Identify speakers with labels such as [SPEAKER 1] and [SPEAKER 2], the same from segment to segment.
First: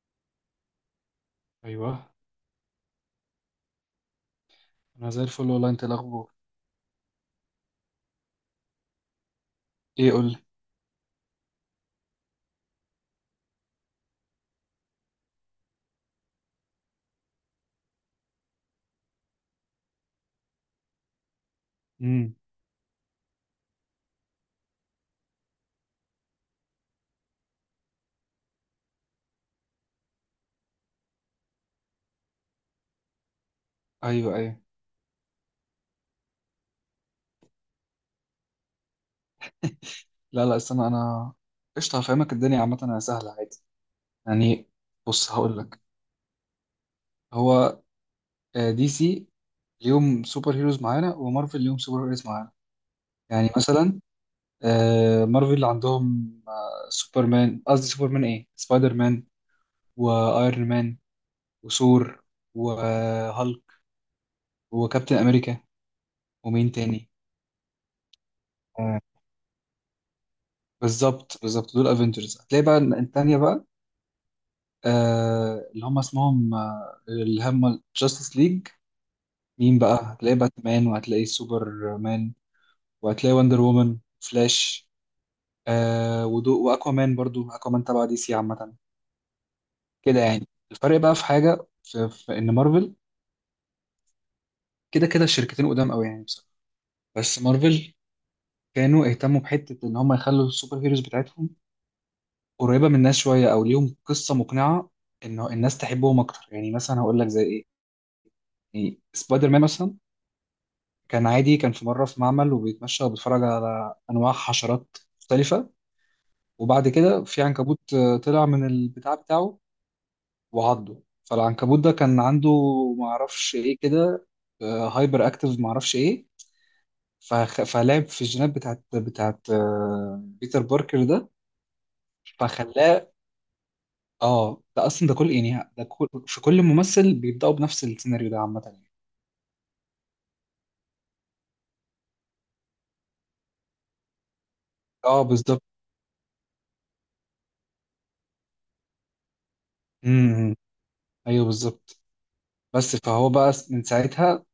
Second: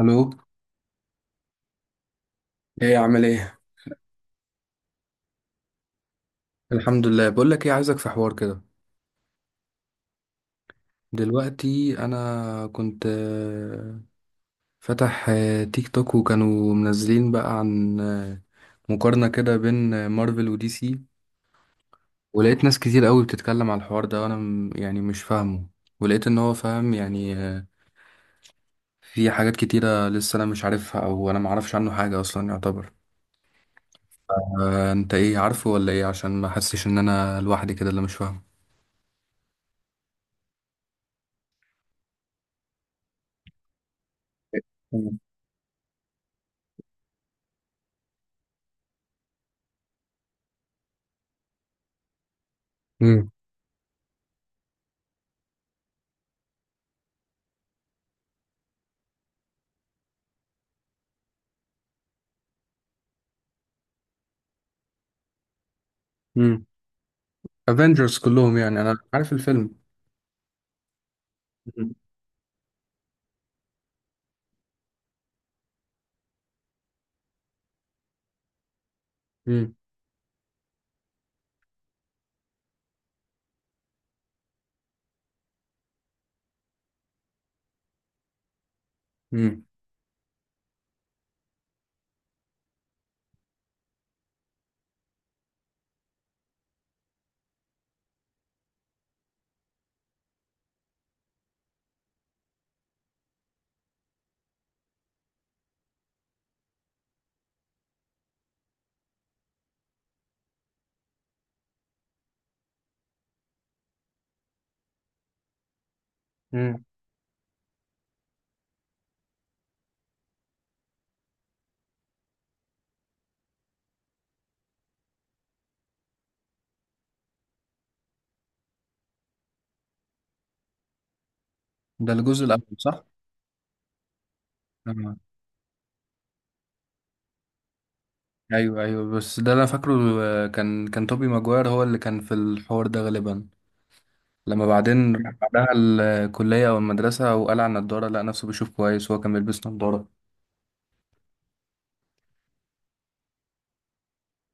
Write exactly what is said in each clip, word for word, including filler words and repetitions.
[SPEAKER 1] الو.
[SPEAKER 2] ايوه.
[SPEAKER 1] ايه عامل ايه؟
[SPEAKER 2] انا زي الفل والله. انت إيه الاخبار؟
[SPEAKER 1] الحمد لله. بقول لك ايه، عايزك في حوار كده.
[SPEAKER 2] ايه قول لي.
[SPEAKER 1] دلوقتي انا كنت آه، فتح آه، تيك توك، وكانوا منزلين بقى عن آه، مقارنة كده بين آه، مارفل ودي سي.
[SPEAKER 2] امم.
[SPEAKER 1] ولقيت ناس كتير قوي بتتكلم على الحوار ده، وانا م- يعني مش فاهمه. ولقيت ان هو فاهم يعني، آه، في حاجات كتيرة لسه انا مش عارفها، او انا معرفش عنه حاجة اصلا يعتبر.
[SPEAKER 2] ايوه، ايوه.
[SPEAKER 1] آه، انت ايه عارفه ولا ايه، عشان ما احسش ان انا لوحدي كده اللي مش فاهمه.
[SPEAKER 2] لا، لا، استنى انا. قشطه، هفهمك. الدنيا عامه انا سهله عادي يعني. بص هقول لك. هو آه، دي سي ليهم سوبر هيروز معانا، ومارفل ليهم سوبر هيروز معانا. يعني مثلا آه، مارفل عندهم آه، سوبرمان، قصدي سوبرمان ايه سبايدر مان، وايرون مان، وثور، وهالك، وكابتن امريكا.
[SPEAKER 1] امم.
[SPEAKER 2] ومين تاني؟
[SPEAKER 1] افنجرز كلهم، يعني
[SPEAKER 2] آه،
[SPEAKER 1] انا عارف الفيلم.
[SPEAKER 2] بالظبط بالظبط، دول
[SPEAKER 1] مم.
[SPEAKER 2] افنجرز. هتلاقي بقى التانية بقى آه اللي هم اسمهم آه اللي هم جاستس ليج.
[SPEAKER 1] مم.
[SPEAKER 2] مين بقى؟ هتلاقي باتمان، وهتلاقي سوبرمان، وهتلاقي وندر وومن، فلاش، آه ودو واكوامان، برضو اكوامان تبع دي سي عامة.
[SPEAKER 1] مم.
[SPEAKER 2] كده يعني الفرق بقى في حاجة، في, في ان مارفل كده كده الشركتين قدام قوي يعني بصراحة. بس مارفل كانوا اهتموا بحتة ان هم يخلوا السوبر هيروز بتاعتهم قريبة من الناس شوية، او ليهم قصة مقنعة انه الناس تحبهم اكتر. يعني مثلا هقول لك زي ايه؟ يعني سبايدر مان مثلا، كان عادي، كان في مرة في معمل وبيتمشى وبيتفرج على أنواع حشرات مختلفة.
[SPEAKER 1] مم.
[SPEAKER 2] وبعد كده في عنكبوت آه، طلع من البتاع بتاعه وعضه. فالعنكبوت ده كان عنده، معرفش إيه كده، هايبر أكتيف، معرفش إيه، فخ- فلعب في الجينات بتاعت بتاعت آه، بيتر باركر ده،
[SPEAKER 1] ده الجزء الاول،
[SPEAKER 2] فخلاه.
[SPEAKER 1] صح؟
[SPEAKER 2] اه ده اصلا ده
[SPEAKER 1] آه.
[SPEAKER 2] كل يعني ده كل في كل ممثل بيبداوا بنفس السيناريو ده عامه
[SPEAKER 1] ايوه،
[SPEAKER 2] يعني.
[SPEAKER 1] ايوه، بس ده انا فاكره. آه، كان كان توبي ماجواير هو اللي كان في الحوار ده غالبا. لما بعدين
[SPEAKER 2] اه
[SPEAKER 1] راح
[SPEAKER 2] بالظبط.
[SPEAKER 1] بعدها الكلية او المدرسة، وقال على النضارة، لقى نفسه بيشوف كويس وهو كان بيلبس نضارة.
[SPEAKER 2] امم، إمم. ايوه بالظبط. بس فهو بقى من ساعتها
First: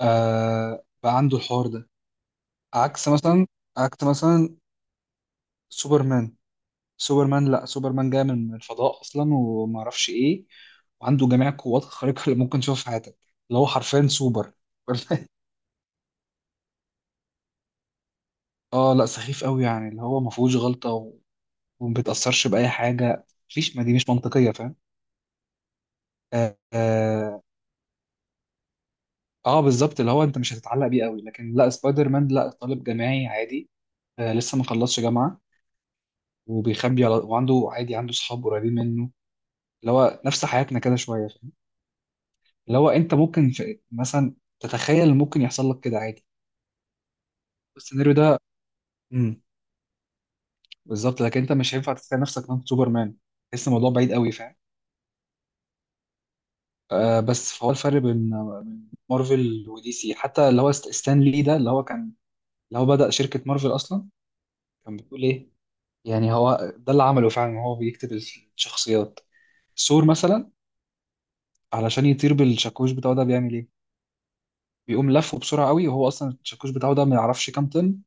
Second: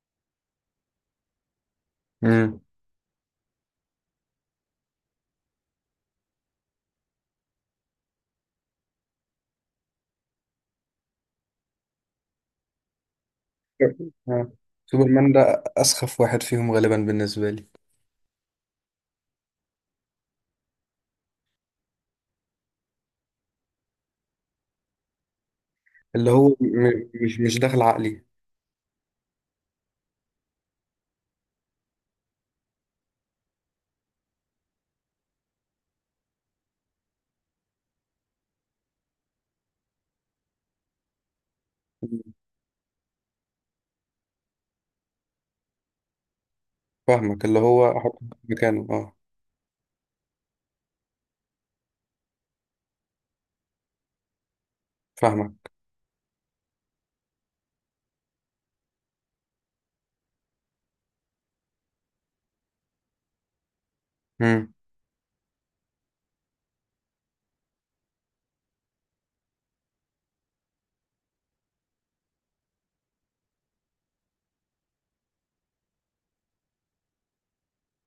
[SPEAKER 2] آه بقى عنده الحوار ده.
[SPEAKER 1] مم.
[SPEAKER 2] عكس مثلا، عكس مثلا سوبرمان. سوبرمان لا، سوبرمان جاي من من الفضاء اصلا وما اعرفش ايه، وعنده جميع القوات الخارقه اللي ممكن تشوفها في حياتك، اللي هو حرفيا
[SPEAKER 1] آه.
[SPEAKER 2] سوبر.
[SPEAKER 1] سوبرمان ده أسخف واحد فيهم غالبا بالنسبة لي.
[SPEAKER 2] اه لا، سخيف قوي يعني، اللي هو ما فيهوش غلطه و- وما بيتاثرش باي حاجه. مفيش، ما دي مش منطقيه، فاهم.
[SPEAKER 1] اللي هو
[SPEAKER 2] اه،
[SPEAKER 1] م- مش
[SPEAKER 2] آه.
[SPEAKER 1] مش داخل عقلي.
[SPEAKER 2] آه، بالظبط، اللي هو انت مش هتتعلق بيه قوي. لكن لا، سبايدر مان لا، طالب جامعي عادي، آه لسه ما خلصش جامعه، وبيخبي على، وعنده عادي عنده صحاب قريبين منه، اللي هو نفس حياتنا كده شويه فاهم؟ اللي هو انت ممكن في مثلا تتخيل إن ممكن يحصل لك كده عادي
[SPEAKER 1] فاهمك، اللي هو
[SPEAKER 2] السيناريو
[SPEAKER 1] أحط
[SPEAKER 2] ده.
[SPEAKER 1] مكانه، أه.
[SPEAKER 2] امم. بالظبط، لكن انت مش هينفع تتخيل نفسك انت سوبرمان، تحس الموضوع بعيد قوي فاهم.
[SPEAKER 1] فاهمك.
[SPEAKER 2] آه بس فهو الفرق بين، بين مارفل ودي سي، حتى اللي هو ست- ستان لي ده اللي هو كان اللي هو بدأ شركه مارفل اصلا.
[SPEAKER 1] مم.
[SPEAKER 2] كان بتقول ايه، يعني هو ده اللي عمله فعلا، هو بيكتب الشخصيات. ثور مثلا، علشان يطير بالشاكوش بتاعه ده، بيعمل ايه؟ بيقوم لفه بسرعه قوي، وهو اصلا الشاكوش بتاعه ده ما يعرفش كام طن،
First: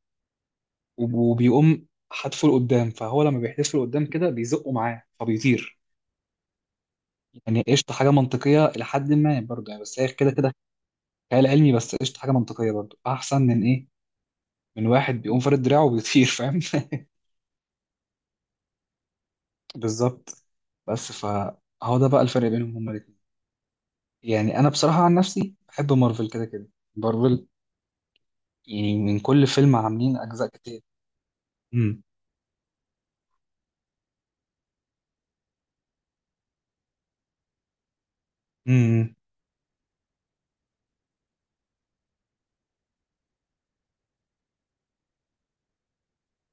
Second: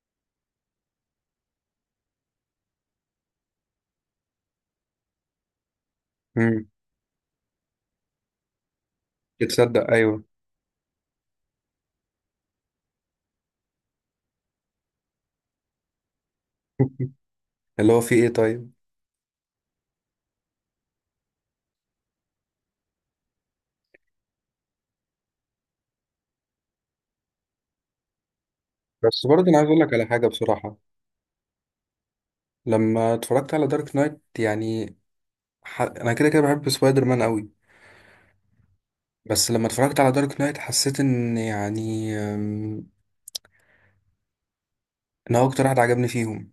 [SPEAKER 2] وبيقوم حدفه لقدام. فهو لما بيحدفه لقدام كده بيزقه معاه فبيطير.
[SPEAKER 1] مم.
[SPEAKER 2] يعني قشطة، حاجة منطقية لحد ما، برضه يعني،
[SPEAKER 1] تصدق،
[SPEAKER 2] بس هي
[SPEAKER 1] أيوه.
[SPEAKER 2] كده كده خيال علمي، بس قشطة حاجة منطقية برضه، أحسن من إيه، من واحد بيقوم فارد دراعه وبيطير فاهم.
[SPEAKER 1] اللي هو فيه ايه طيب؟
[SPEAKER 2] بالظبط. بس فهو ده بقى الفرق بينهم هما الاتنين. يعني أنا بصراحة عن نفسي بحب مارفل كده كده. مارفل، يعني من
[SPEAKER 1] بس
[SPEAKER 2] كل
[SPEAKER 1] برضه انا عايز
[SPEAKER 2] فيلم
[SPEAKER 1] اقول لك على
[SPEAKER 2] عاملين
[SPEAKER 1] حاجه
[SPEAKER 2] أجزاء
[SPEAKER 1] بصراحه.
[SPEAKER 2] كتير. امم.
[SPEAKER 1] لما اتفرجت على دارك نايت يعني، ح... انا كده كده بحب سبايدر مان قوي.
[SPEAKER 2] امم.
[SPEAKER 1] بس لما اتفرجت على دارك نايت، حسيت ان يعني، أم، ان هو اكتر حد عجبني فيهم.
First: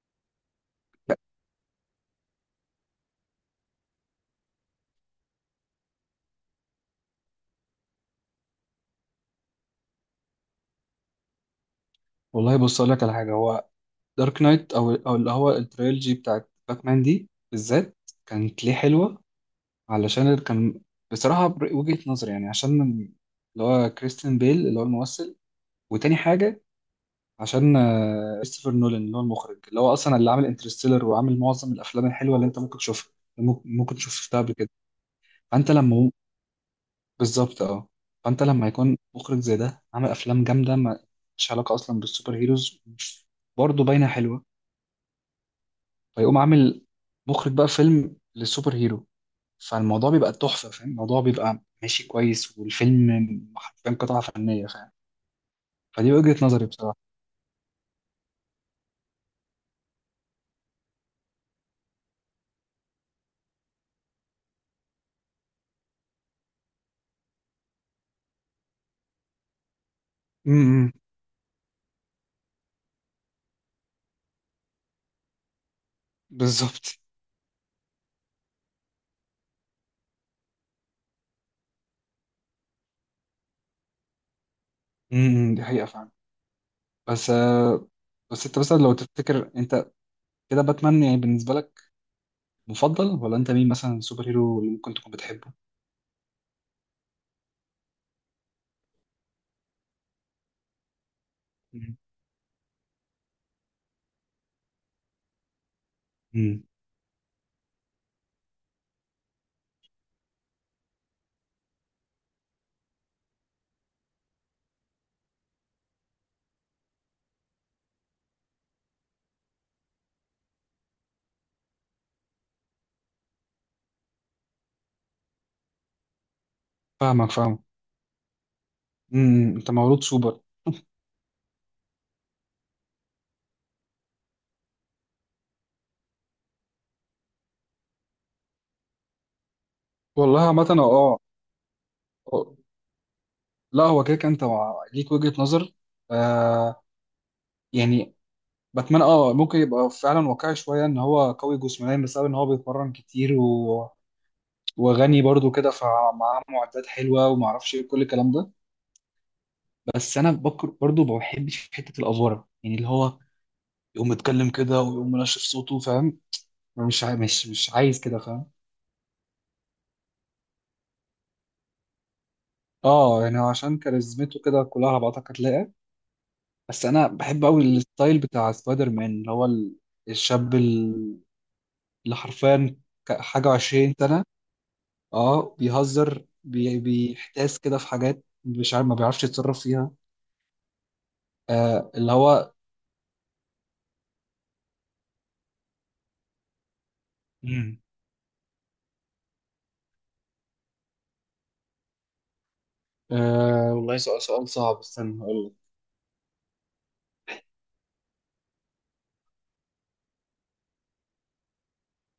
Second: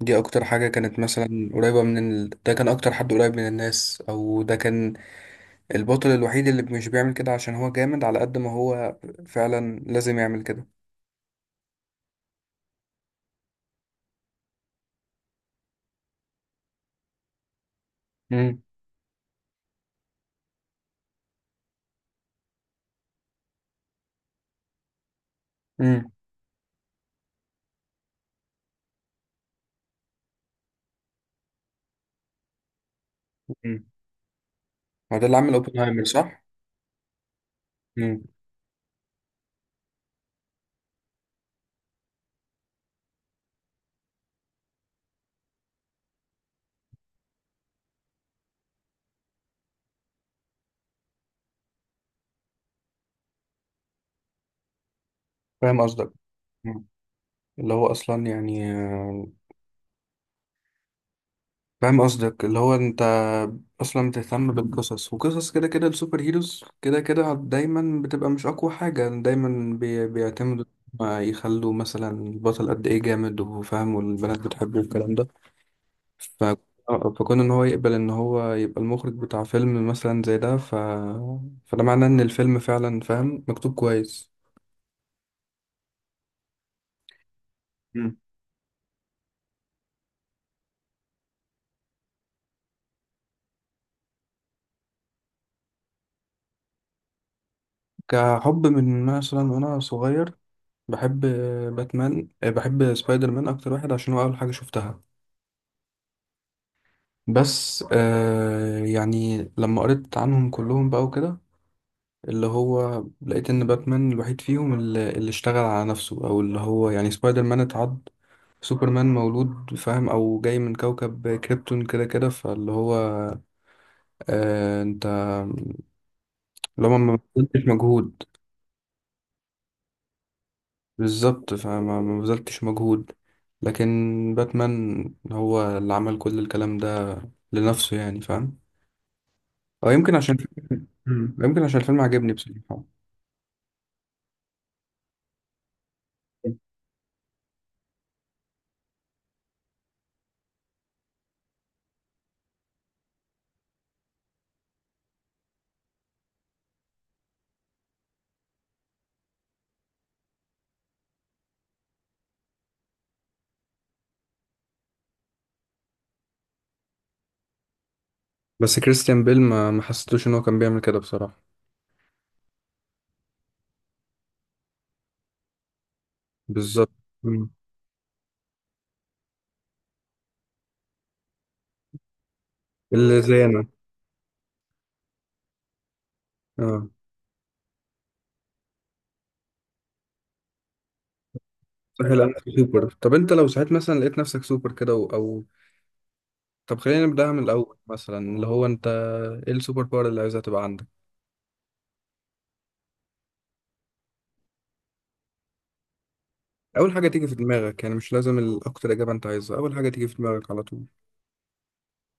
[SPEAKER 1] دي اكتر حاجه كانت مثلا قريبه من ال... ده كان اكتر حد قريب من الناس، او ده كان البطل الوحيد اللي مش بيعمل كده عشان هو جامد، على قد ما هو فعلا لازم يعمل كده.
[SPEAKER 2] والله بص أقول لك على حاجة. هو دارك نايت، او او اللي هو التريلوجي بتاعت باتمان دي بالذات،
[SPEAKER 1] امم.
[SPEAKER 2] كانت ليه حلوه علشان كان، بصراحه بر- وجهه نظري يعني، عشان اللي هو كريستيان بيل اللي هو الممثل.
[SPEAKER 1] امم.
[SPEAKER 2] وتاني حاجه، عشان آه، كريستوفر نولان اللي هو المخرج، اللي هو اصلا اللي عامل انترستيلر وعامل معظم الافلام الحلوه اللي انت ممكن تشوفها، ممكن ممكن تشوف شفتها قبل كده.
[SPEAKER 1] ما ده اللي عمل
[SPEAKER 2] فانت
[SPEAKER 1] اوبنهايمر،
[SPEAKER 2] لما،
[SPEAKER 1] صح؟
[SPEAKER 2] بالظبط اه.
[SPEAKER 1] امم.
[SPEAKER 2] فانت لما يكون مخرج زي ده عامل افلام جامده، ما- مش علاقه اصلا بالسوبر هيروز، برضه باينه حلوه، فيقوم عامل مخرج بقى فيلم للسوبر هيرو. فالموضوع بيبقى تحفة فاهم، الموضوع بيبقى ماشي كويس، والفيلم حرفيا قطعة فنية فاهم.
[SPEAKER 1] فاهم
[SPEAKER 2] فدي
[SPEAKER 1] قصدك،
[SPEAKER 2] وجهة نظري بصراحة.
[SPEAKER 1] اللي هو اصلا يعني آه، فاهم قصدك، اللي هو انت اصلا بتهتم بالقصص، وقصص كده كده السوبر هيروز كده كده دايما بتبقى مش اقوى حاجة، دايما بي- بيعتمدوا
[SPEAKER 2] امم.
[SPEAKER 1] ما يخلوا مثلا البطل قد ايه جامد وفاهم، والبنات بتحبه، والكلام ده. ف...
[SPEAKER 2] بالظبط.
[SPEAKER 1] آه، فكون ان هو يقبل ان هو يبقى المخرج بتاع فيلم مثلا زي ده، ف... فده معناه ان الفيلم فعلا فاهم مكتوب كويس.
[SPEAKER 2] امم، دي حقيقة فعلا. بس آه،
[SPEAKER 1] مم.
[SPEAKER 2] بس انت مثلا لو تفتكر انت كده باتمان يعني بالنسبة لك مفضل، ولا انت مين مثلا سوبر هيرو اللي ممكن تكون بتحبه؟
[SPEAKER 1] كحب من مثلا وانا صغير، بحب
[SPEAKER 2] مم.
[SPEAKER 1] باتمان. آه، بحب سبايدر مان اكتر واحد عشان هو اول حاجه شفتها.
[SPEAKER 2] مم.
[SPEAKER 1] بس آه يعني لما قريت عنهم كلهم بقى وكده، اللي هو لقيت ان باتمان الوحيد فيهم اللي, اللي اشتغل على نفسه، او اللي هو يعني سبايدر مان اتعض، سوبرمان مولود فاهم، او جاي من كوكب كريبتون كده كده. فاللي هو آه انت، اللي هو ما
[SPEAKER 2] فاهمك فاهمك.
[SPEAKER 1] بذلتش مجهود.
[SPEAKER 2] امم. انت مولود سوبر.
[SPEAKER 1] بالظبط، فما ما بذلتش مجهود. لكن باتمان هو اللي عمل كل الكلام ده لنفسه يعني، فاهم؟ او يمكن عشان،
[SPEAKER 2] والله عامة اه.
[SPEAKER 1] مم. يمكن عشان الفيلم عجبني
[SPEAKER 2] آه.
[SPEAKER 1] بصراحة.
[SPEAKER 2] لا هو كده كده انت مع- ليك وجهة نظر. آه يعني، باتمان اه ممكن يبقى فعلا واقعي شويه ان هو قوي جسمانيا بسبب ان هو بيتمرن كتير، و... وغني برضو كده فمعاه معدات حلوه وما اعرفش ايه كل الكلام ده. بس انا بكر برضو ما بحبش حته الافوره يعني، اللي هو يقوم متكلم كده ويقوم منشف صوته فاهم. مش عاي... مش مش عايز كده فاهم.
[SPEAKER 1] بس كريستيان بيل ما ما حسيتوش ان هو كان بيعمل كده بصراحة.
[SPEAKER 2] اه يعني عشان كاريزمته كده كلها على بعضها هتلاقي. بس
[SPEAKER 1] بالظبط.
[SPEAKER 2] انا بحب
[SPEAKER 1] مم.
[SPEAKER 2] قوي الستايل بتاع سبايدر مان، اللي هو ال- الشاب ال- اللي حرفيا
[SPEAKER 1] اللي
[SPEAKER 2] ك-
[SPEAKER 1] زي
[SPEAKER 2] حاجه
[SPEAKER 1] انا.
[SPEAKER 2] وعشرين سنه، اه بيهزر بي...
[SPEAKER 1] اه
[SPEAKER 2] بيحتاس كده في حاجات مش عارف ما بيعرفش يتصرف فيها. آه اللي
[SPEAKER 1] سهل، انا في
[SPEAKER 2] هو.
[SPEAKER 1] سوبر. طب انت لو ساعات مثلا لقيت نفسك سوبر كده و- او طب خلينا نبدأها من الاول
[SPEAKER 2] امم.
[SPEAKER 1] مثلا، اللي هو انت ايه السوبر باور اللي عايزها تبقى عندك؟
[SPEAKER 2] آه والله، سؤال سؤال صعب، استنى هقول لك.
[SPEAKER 1] اول حاجة تيجي في دماغك، يعني مش لازم الاكتر اجابة انت عايزها، اول حاجة تيجي في دماغك على طول.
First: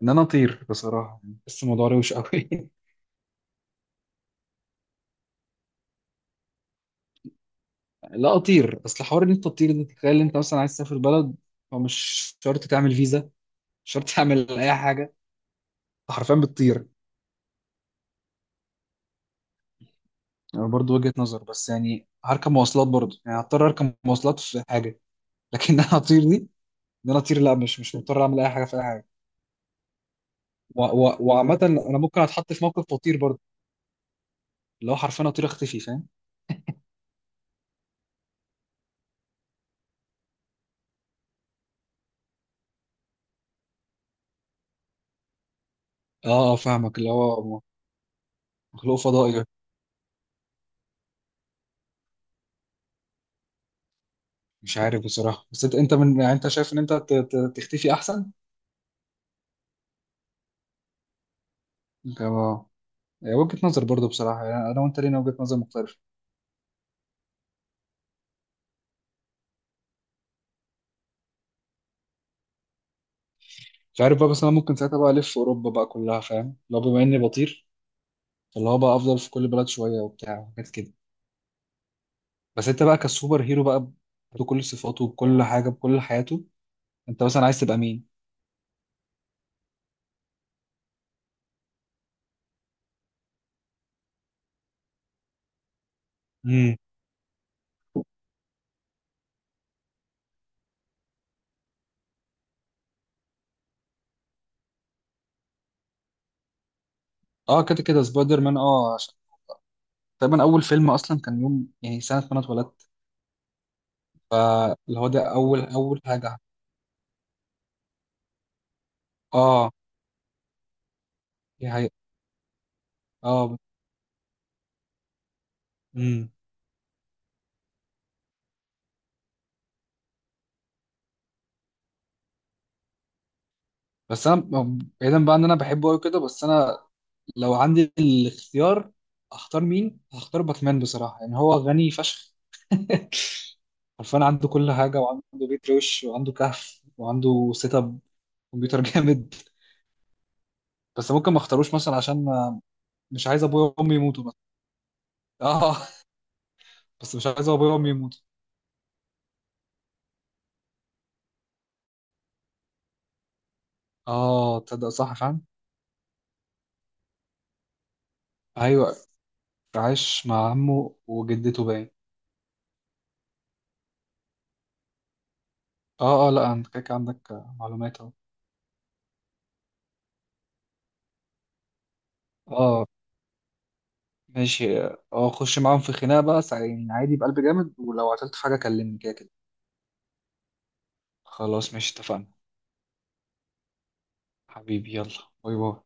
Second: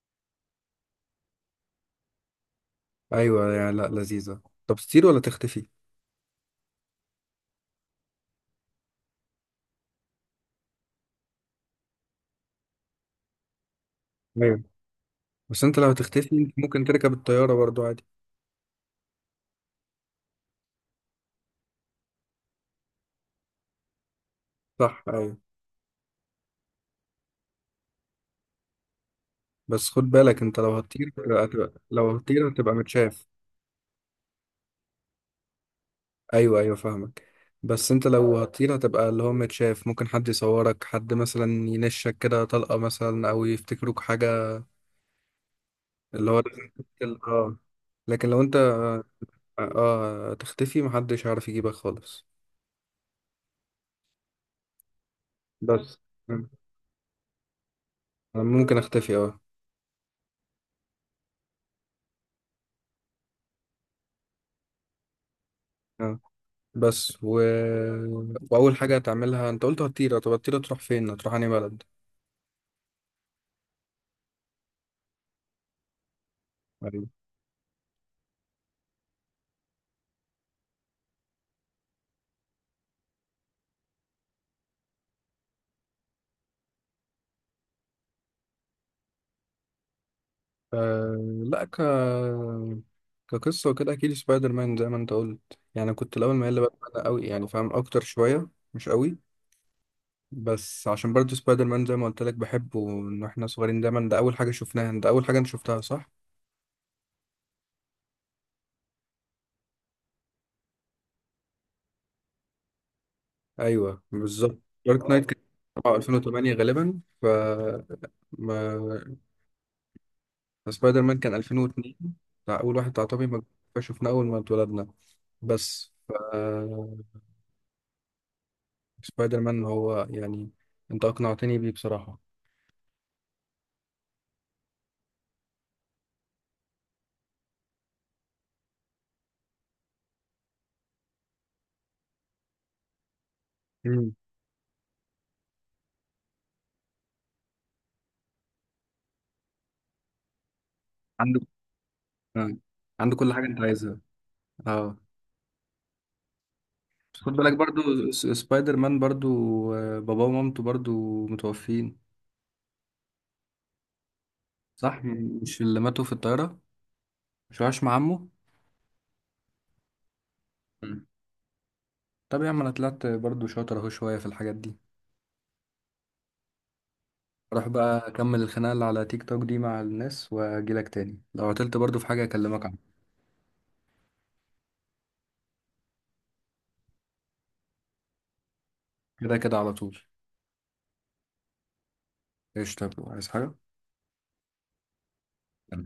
[SPEAKER 2] ان انا اطير بصراحه. بس الموضوع روش قوي.
[SPEAKER 1] ايوه يعني، لا لذيذة. طب تطير ولا تختفي؟
[SPEAKER 2] لا اطير، اصل حوار ان انت تطير ده، تخيل انت مثلا عايز تسافر بلد، فمش شرط تعمل فيزا، مش شرط تعمل
[SPEAKER 1] ايوه،
[SPEAKER 2] اي حاجه.
[SPEAKER 1] بس انت لو
[SPEAKER 2] أنت حرفيا
[SPEAKER 1] هتختفي ممكن
[SPEAKER 2] بتطير.
[SPEAKER 1] تركب الطيارة برضو عادي.
[SPEAKER 2] يعني برضه وجهه نظر، بس يعني هركب مواصلات برضه، يعني هضطر اركب مواصلات في حاجه،
[SPEAKER 1] صح، ايوه.
[SPEAKER 2] لكن انا اطير دي. ان انا اطير، لا مش مش مضطر اعمل اي حاجه في اي حاجه.
[SPEAKER 1] بس خد بالك، انت لو
[SPEAKER 2] و-
[SPEAKER 1] هتطير
[SPEAKER 2] و- وعامة
[SPEAKER 1] هتبقى
[SPEAKER 2] انا
[SPEAKER 1] لو
[SPEAKER 2] ممكن
[SPEAKER 1] هتطير
[SPEAKER 2] اتحط في
[SPEAKER 1] هتبقى
[SPEAKER 2] موقف خطير
[SPEAKER 1] متشاف.
[SPEAKER 2] برضه، اللي هو حرفيا اطير اختفي فاهم.
[SPEAKER 1] ايوه، ايوه، فاهمك. بس انت لو هتطير هتبقى اللي هو متشاف، ممكن حد يصورك، حد مثلا ينشك كده طلقة مثلا، او يفتكروك حاجة اللي هو
[SPEAKER 2] اه اه
[SPEAKER 1] لازم
[SPEAKER 2] فاهمك، اللي
[SPEAKER 1] تقتل، اه.
[SPEAKER 2] هو
[SPEAKER 1] لكن لو انت،
[SPEAKER 2] مخلوق فضائي.
[SPEAKER 1] اه، تختفي محدش هيعرف يجيبك خالص.
[SPEAKER 2] مش عارف بصراحة، بس انت انت
[SPEAKER 1] بس
[SPEAKER 2] من، يعني
[SPEAKER 1] انا
[SPEAKER 2] انت شايف ان انت ت- ت- تختفي احسن.
[SPEAKER 1] ممكن اختفي، اه.
[SPEAKER 2] انت ما-. هي وجهة نظر برضه بصراحة، يعني انا وانت لينا وجهة نظر مختلفة.
[SPEAKER 1] اه، بس و... واول حاجة هتعملها انت قلت هتطير. طب هتطير تروح فين؟ هتروح انهي بلد؟
[SPEAKER 2] مش عارف بقى، بس انا ممكن ساعتها بقى الف اوروبا بقى كلها فاهم لو بما اني بطير، فاللي هو بقى افضل في كل بلد شوية وبتاع وحاجات كده. بس انت بقى كسوبر هيرو بقى، بكل صفاته بكل حاجة بكل حياته، انت مثلا عايز تبقى مين؟
[SPEAKER 1] آه، لا، ك كقصة وكده أكيد سبايدر مان، زي ما أنت قلت. يعني كنت الأول مايل
[SPEAKER 2] امم.
[SPEAKER 1] لباتمان أوي، يعني فاهم أكتر شوية، مش أوي. بس عشان برضه سبايدر مان زي ما قلت لك بحبه إن إحنا صغيرين، دايما ده أول حاجة شفناها، ده أول حاجة أنت شفتها، صح؟
[SPEAKER 2] اه كده كده سبايدر مان اه، تقريبا اول فيلم اصلا كان يوم يعني سنه ما انا اتولدت.
[SPEAKER 1] أيوه، بالظبط.
[SPEAKER 2] اللي هو
[SPEAKER 1] دارك نايت، اه،
[SPEAKER 2] ده
[SPEAKER 1] كان
[SPEAKER 2] اول
[SPEAKER 1] طبعا
[SPEAKER 2] اول حاجه.
[SPEAKER 1] ألفين وثمانية غالبا، ف ما
[SPEAKER 2] اه،
[SPEAKER 1] سبايدر مان كان
[SPEAKER 2] دي حقيقة.
[SPEAKER 1] ألفين واثنين، بتاع أول واحد بتاع توبي ماجواير،
[SPEAKER 2] اه.
[SPEAKER 1] فشفناه أول ما اتولدنا. بس ف
[SPEAKER 2] امم.
[SPEAKER 1] سبايدر مان هو يعني، أنت أقنعتني بيه بصراحة.
[SPEAKER 2] بس انا ب- بعيدا بقى ان انا بحبه قوي كده، بس انا لو عندي الاختيار اختار مين، هختار باتمان بصراحه، يعني هو غني فشخ.
[SPEAKER 1] مم.
[SPEAKER 2] عارفان عنده كل حاجه، وعنده بيت روش وعنده كهف وعنده سيت اب كمبيوتر جامد. بس ممكن ما
[SPEAKER 1] عنده.
[SPEAKER 2] اختاروش مثلا عشان
[SPEAKER 1] آه.
[SPEAKER 2] ما-
[SPEAKER 1] عنده
[SPEAKER 2] مش
[SPEAKER 1] كل
[SPEAKER 2] عايز
[SPEAKER 1] حاجة انت
[SPEAKER 2] ابويا وامي
[SPEAKER 1] عايزها.
[SPEAKER 2] يموتوا مثلا.
[SPEAKER 1] اه
[SPEAKER 2] اه. بس
[SPEAKER 1] بس
[SPEAKER 2] مش
[SPEAKER 1] خد
[SPEAKER 2] عايز
[SPEAKER 1] بالك،
[SPEAKER 2] ابويا وامي
[SPEAKER 1] برضو
[SPEAKER 2] يموتوا.
[SPEAKER 1] س- سبايدر مان برضو آه، باباه ومامته برضو متوفين.
[SPEAKER 2] اه تصدق
[SPEAKER 1] صح،
[SPEAKER 2] صح
[SPEAKER 1] م-
[SPEAKER 2] فعلا.
[SPEAKER 1] مش اللي ماتوا في الطيارة؟ مش وعاش مع عمه؟
[SPEAKER 2] ايوه، عايش مع عمه
[SPEAKER 1] مم.
[SPEAKER 2] وجدته باين.
[SPEAKER 1] طب يا عم، انا طلعت برضو شاطر اهو شوية في الحاجات دي.
[SPEAKER 2] اه اه، لا انت كده كده عندك
[SPEAKER 1] اروح
[SPEAKER 2] معلومات
[SPEAKER 1] بقى
[SPEAKER 2] اهو.
[SPEAKER 1] اكمل الخناقة اللي على تيك توك دي مع الناس، واجيلك تاني لو عطلت برضو في حاجة اكلمك
[SPEAKER 2] اه.
[SPEAKER 1] عنها.
[SPEAKER 2] ماشي. اه، خش معاهم في خناقة بقى، سع- يعني عادي بقلب جامد، ولو عطلت في حاجة كلمني كده كده.
[SPEAKER 1] كده كده على طول.
[SPEAKER 2] خلاص ماشي اتفقنا.
[SPEAKER 1] ايش؟ طب عايز حاجة؟
[SPEAKER 2] حبيبي يلا باي باي.